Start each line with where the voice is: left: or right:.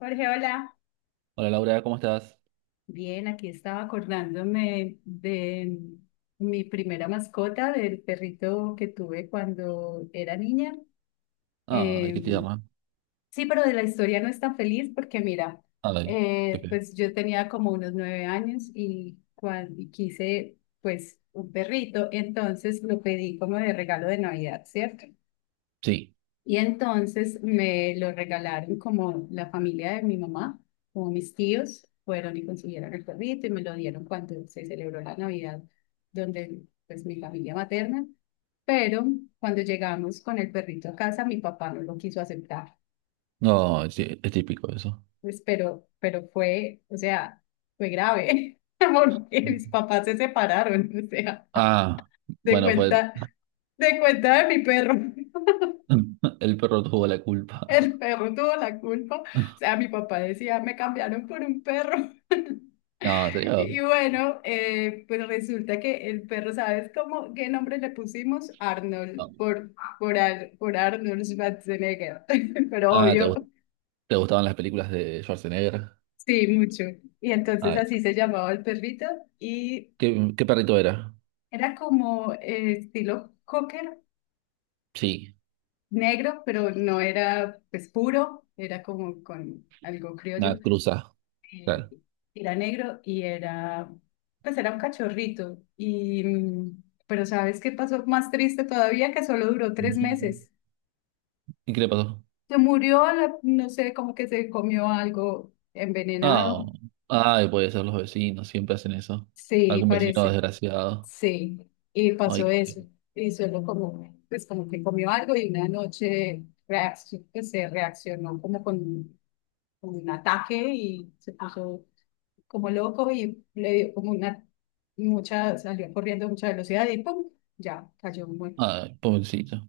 left: Jorge, hola.
right: Hola Laura, ¿cómo estás?
left: Bien, aquí estaba acordándome de mi primera mascota, del perrito que tuve cuando era niña.
right: Ay, ¿qué
left: Eh,
right: te llama?
left: sí, pero de la historia no es tan feliz porque mira,
right: Ay, qué pe-
left: pues yo tenía como unos 9 años y cuando quise pues un perrito, entonces lo pedí como de regalo de Navidad, ¿cierto?
right: sí,
left: Y entonces me lo regalaron como la familia de mi mamá, como mis tíos, fueron y consiguieron el perrito y me lo dieron cuando se celebró la Navidad, donde pues mi familia materna. Pero cuando llegamos con el perrito a casa, mi papá no lo quiso aceptar.
right: no, sí, es típico eso.
left: Pues, pero fue, o sea, fue grave, porque mis papás se separaron, o sea,
right: Ah,
left: de
right: bueno, fue
left: cuenta, de cuenta de mi perro.
right: el perro tuvo la culpa.
left: El perro tuvo la culpa. O sea, mi papá decía, me cambiaron por un perro.
right: No, ¿en serio?
left: Y bueno, pues resulta que el perro, ¿sabes cómo, qué nombre le pusimos? Arnold,
right: No.
left: por Arnold Schwarzenegger, pero
right: Ah, ¿te,
left: obvio,
right: gust- te gustaban las películas de Schwarzenegger?
left: sí, mucho. Y entonces
right: Ay,
left: así se llamaba el perrito y
right: ¿qué perrito era?
left: era como estilo cocker,
right: Sí,
left: negro, pero no era pues puro, era como con algo criollo.
right: una cruza.
left: eh,
right: Claro.
left: era negro y pues era un cachorrito. Y pero ¿sabes qué pasó más triste todavía? Que solo duró tres
right: Mm.
left: meses.
right: ¿Y qué le pasó?
left: Se murió, no sé, como que se comió algo
right: Ah,
left: envenenado.
right: ay, puede ser los vecinos, siempre hacen eso.
left: Sí,
right: Algún vecino
left: parece.
right: desgraciado.
left: Sí, y
right: Ay,
left: pasó
right: qué feo.
left: eso. Y solo como, pues como que comió algo y una noche pues, se reaccionó como con, un ataque y se puso como loco y le dio como una mucha, salió corriendo a mucha velocidad y ¡pum! Ya cayó muerto.
right: Ay, pobrecito.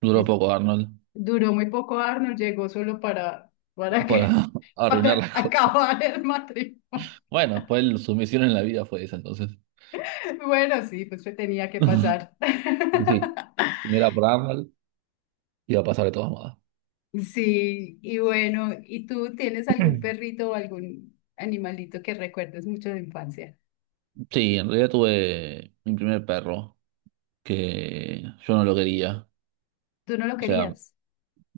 right: Duró
left: Es-
right: poco Arnold
left: Duró muy poco Arnold, llegó solo para
right: para
left: que,
right: arruinar
left: para
right: las cosas.
left: acabar el matrimonio.
right: Bueno, su misión en la vida fue esa entonces.
left: Bueno, sí, pues se tenía que pasar.
right: Y sí, si no era por Arnold, iba a pasar de todas modas.
left: Sí, y bueno, ¿y tú tienes algún perrito o algún animalito que recuerdes mucho de infancia?
right: Sí, en realidad tuve mi primer perro, que yo no lo quería.
left: ¿Tú no lo
right: O sea,
left: querías?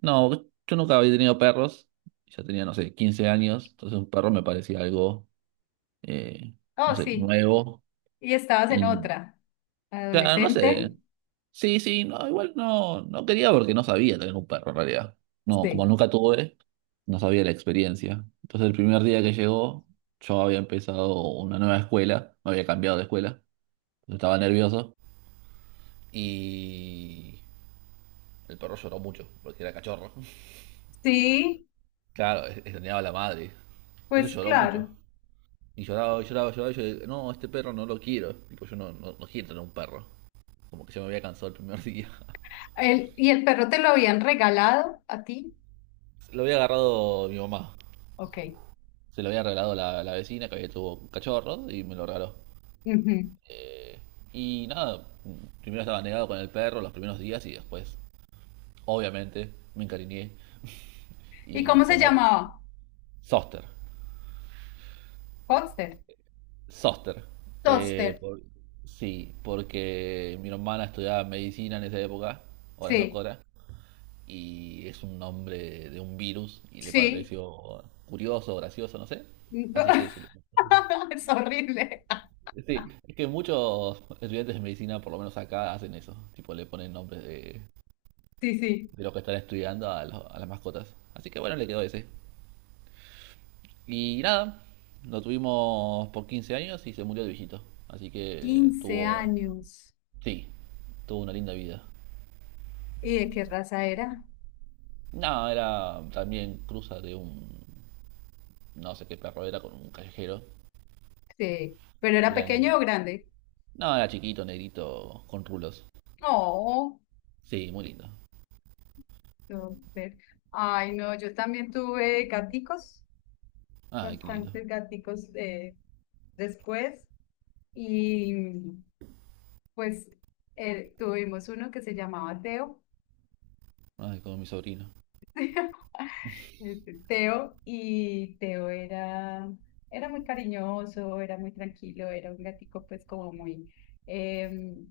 right: no, yo nunca había tenido perros. Ya tenía, no sé, 15 años. Entonces un perro me parecía algo, eh, no
left: Oh,
right: sé,
left: sí,
right: nuevo.
left: y estabas en
right: Y,
left: otra,
right: claro, no
left: adolescente.
right: sé. Sí, sí, no, igual no, no quería porque no sabía tener un perro en realidad. No, como
left: Sí.
right: nunca tuve, no sabía la experiencia. Entonces el primer día que llegó, yo había empezado una nueva escuela, me había cambiado de escuela, estaba nervioso y el perro lloró mucho porque era cachorro.
left: Sí,
right: Claro, extrañaba a la madre,
left: pues
right: entonces lloró mucho.
left: claro.
right: Y lloraba, lloraba, y yo dije, no, este perro no lo quiero. Tipo, yo no, no, no quiero tener un perro. Como que yo me había cansado el primer día.
left: ¿Y el perro te lo habían regalado a ti?
right: Lo había agarrado mi mamá.
left: Ok.
right: Se lo había regalado la vecina que había tuvo cachorros y me lo regaló.
left: Ujú.
right: Y nada, primero estaba negado con el perro los primeros días y después, obviamente, me encariñé
left: ¿Y
right: y
left: cómo se
right: formó
left: llamaba?
right: Soster.
left: Foster.
right: Soster. Eh,
left: Toaster.
right: por- sí, porque mi hermana estudiaba medicina en esa época, ahora es
left: Sí,
right: doctora, y es un nombre de un virus y le
left: sí.
right: pareció curioso, gracioso, no sé. Así que
left: Es horrible.
right: sí, es que muchos estudiantes de medicina, por lo menos acá, hacen eso. Tipo, le ponen nombres de,
left: Sí, sí.
right: de los que están estudiando a las mascotas. Así que bueno, le quedó ese. Y nada, lo tuvimos por 15 años y se murió de viejito. Así que
left: 15
right: tuvo,
left: años.
right: sí, tuvo una linda vida.
left: ¿Y de qué raza era?
right: No, era también cruza de un, no sé qué perro era, con un callejero.
left: Sí. ¿Pero
right: Y
left: era
right: era
left: pequeño o
right: negrito.
left: grande?
right: No, era chiquito, negrito, con rulos.
left: No.
right: Sí, muy lindo.
left: Toaster. Ay, no, yo también tuve gaticos,
right: Ay, qué lindo.
left: bastantes gaticos después. Y pues tuvimos uno que se llamaba Teo,
right: Ay, como mi sobrino.
left: Teo, y Teo era muy cariñoso, era muy tranquilo, era un gatico pues como muy, em,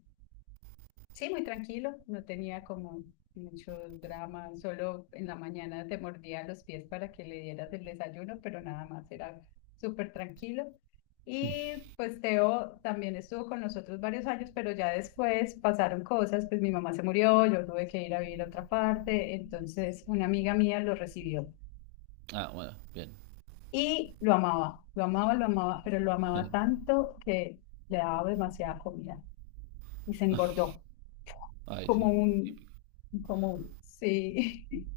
left: Sí, muy tranquilo, no tenía como mucho drama, solo en la mañana te mordía los pies para que le dieras el desayuno, pero nada más era súper tranquilo. Y pues Teo también estuvo con nosotros varios años, pero ya después pasaron cosas, pues mi mamá se murió, yo tuve que ir a vivir a otra parte, entonces una amiga mía lo recibió
right: Ah, bueno, bien.
left: y lo amaba, lo amaba, lo amaba, pero lo amaba tanto que le daba demasiada comida y se engordó.
right: Ay,
left: como
right: sí.
left: un, como, sí,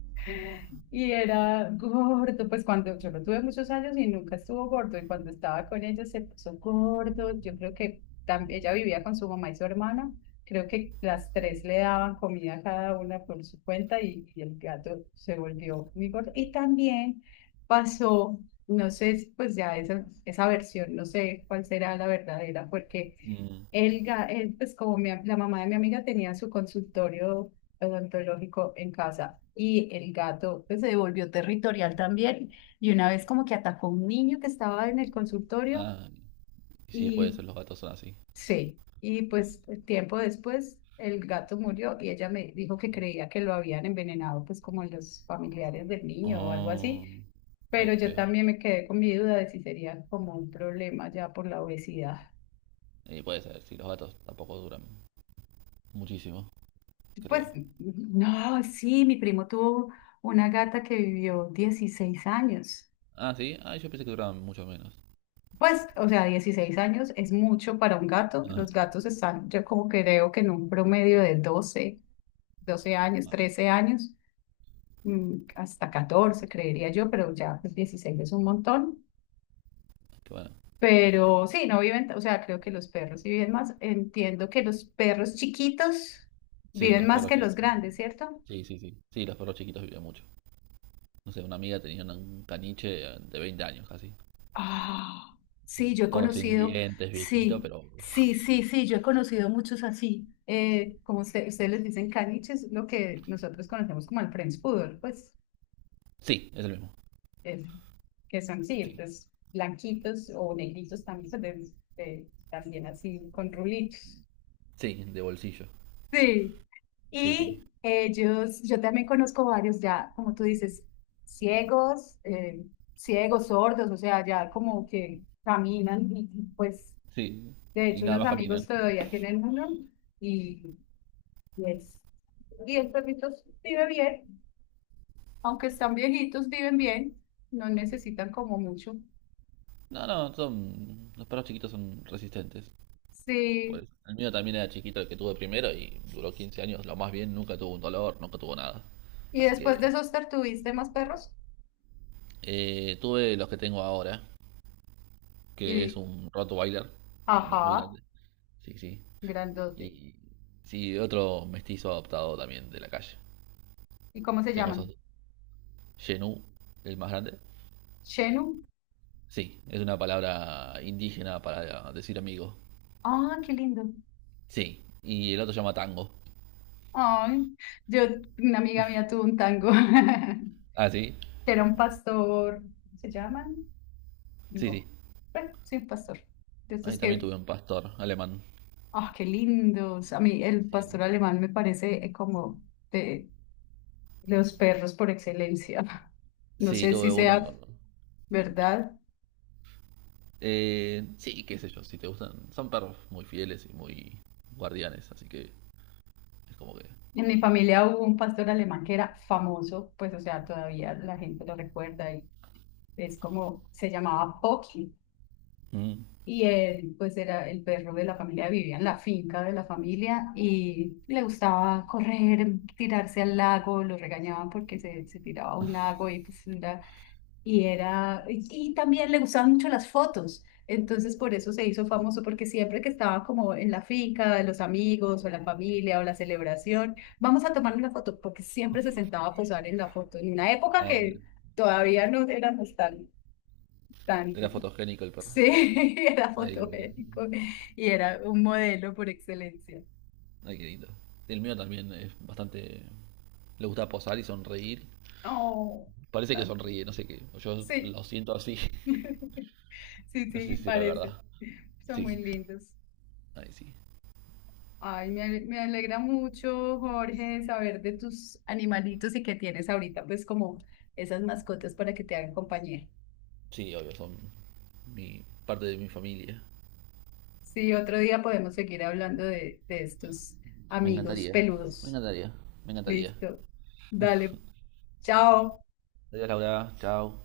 left: y era gordo, pues cuando yo lo tuve muchos años y nunca estuvo gordo, y cuando estaba con ella se puso gordo, yo creo que también ella vivía con su mamá y su hermana, creo que las tres le daban comida a cada una por su cuenta y el gato se volvió muy gordo, y también pasó, no sé, pues ya esa versión, no sé cuál será la verdadera, porque.
right: Mm,
left: Pues como la mamá de mi amiga tenía su consultorio odontológico en casa. Y el gato pues, se volvió territorial también. Y una vez como que atacó a un niño que estaba en el consultorio
right: ah, sí, puede
left: y
right: ser, los gatos son así.
left: sí, y pues tiempo después el gato murió y ella me dijo que creía que lo habían envenenado pues como los familiares del niño o algo
right: Oh,
left: así.
right: ay,
left: Pero
right: qué
left: yo
right: feo.
left: también me quedé con mi duda de si sería como un problema ya por la obesidad.
right: Puede ser, sí, los gatos tampoco duran muchísimo,
left: Pues
right: creo.
left: no, sí, mi primo tuvo una gata que vivió 16 años.
right: Ah, sí, ah, yo pensé que duraban mucho menos.
left: Pues, o sea, 16 años es mucho para un gato.
right: Ah,
left: Los gatos están, yo como que creo que en un promedio de 12 años,
right: ah,
left: 13 años, hasta 14 creería yo, pero ya pues, 16 es un montón.
right: qué bueno.
left: Pero sí, no viven, o sea, creo que los perros sí viven más. Entiendo que los perros chiquitos
right: Sí,
left: viven
right: los
left: más
right: perros
left: que los
right: chiquitos.
left: grandes, ¿cierto?
right: Sí, sí, sí. Sí, los perros chiquitos viven mucho. No sé, una amiga tenía un caniche de 20 años casi.
left: Ah, sí,
right: Sí,
left: yo he
right: todo sin
left: conocido,
right: dientes, viejito,
left: sí,
right: pero...
left: sí, sí, sí, yo he conocido muchos así, como ustedes les dicen caniches, lo que nosotros conocemos como el French Poodle, pues,
right: Sí, es el mismo.
left: eh, que son, sí,
right: Sí,
left: pues, blanquitos o negritos también, pues, también así, con rulitos.
right: sí, de bolsillo.
left: Sí,
right: Sí, sí,
left: y ellos, yo también conozco varios ya, como tú dices, ciegos, eh, ciegos, sordos, o sea, ya como que caminan y, pues.
right: sí.
left: De
right: Y
left: hecho,
right: nada
left: unos
right: más
left: amigos
right: caminan.
left: todavía tienen uno y, y es, y el perrito vive bien, aunque están viejitos, viven bien, no necesitan como mucho.
right: No, no, son... Los perros chiquitos son resistentes. Pues
left: Sí,
right: el mío también era chiquito, el que tuve primero, y duró 15 años, lo más bien, nunca tuvo un dolor, nunca tuvo nada.
left: y
right: Así
left: después de
right: que
left: esos tuviste más perros
right: tuve los que tengo ahora, que es
left: y,
right: un Rottweiler, uno muy
left: ajá,
right: grande, sí, sí.
left: grandote.
right: Y sí, otro mestizo adoptado también de la calle.
left: ¿Y cómo se
right: Tengo esos
left: llaman?
right: dos. Genu, el más grande.
left: Shenu.
right: Sí, es una palabra indígena para decir amigo.
left: Ah, qué lindo.
right: Sí, y el otro se llama Tango.
left: Ay, yo, una amiga mía tuvo un tango,
right: Ah, sí,
left: que era un pastor, ¿se llaman?
right: sí, sí.
left: No. Bueno, sí, un pastor. De
right: Ahí
left: estos
right: también
left: que.
right: tuve un pastor alemán.
left: Ah, qué lindos. A mí el
right: Sí,
left: pastor alemán me parece como de los perros por excelencia. No
right: sí,
left: sé
right: tuve
left: si
right: uno.
left: sea verdad.
right: Sí, qué sé yo, si te gustan. Son perros muy fieles y muy guardianes, así que es como que.
left: En mi familia hubo un pastor alemán que era famoso, pues o sea, todavía la gente lo recuerda y es como, se llamaba Pocky
right: Mm.
left: y él pues era el perro de la familia, vivía en la finca de la familia y le gustaba correr, tirarse al lago, lo regañaban porque se tiraba a un lago y pues era y también le gustaban mucho las fotos. Entonces, por eso se hizo famoso, porque siempre que estaba como en la finca de los amigos o la familia o la celebración, vamos a tomar una foto, porque siempre se sentaba a posar en la foto, en una época
right: Ah, bueno.
left: que todavía no éramos tan, tan,
right: Era fotogénico el perro.
left: sí, era
right: Ay, boludo.
left: fotogénico y era un modelo por excelencia.
right: Ay, qué lindo. El mío también es bastante. Le gusta posar y sonreír.
left: Oh,
right: Parece que
left: tal vez.
right: sonríe, no sé qué. O yo
left: Sí,
right: lo siento así.
left: sí,
right: No sé
left: sí,
right: si será
left: parece.
right: verdad.
left: Son muy
right: Sí,
left: lindos.
right: ay, sí.
left: Ay, me alegra mucho, Jorge, saber de tus animalitos y que tienes ahorita, pues, como esas mascotas para que te hagan compañía.
right: Sí, obvio, son parte de mi familia.
left: Sí, otro día podemos seguir hablando de estos
right: Me
left: amigos
right: encantaría. Me
left: peludos.
right: encantaría. Me encantaría.
left: Listo. Dale, chao.
right: Adiós, Laura. Chao.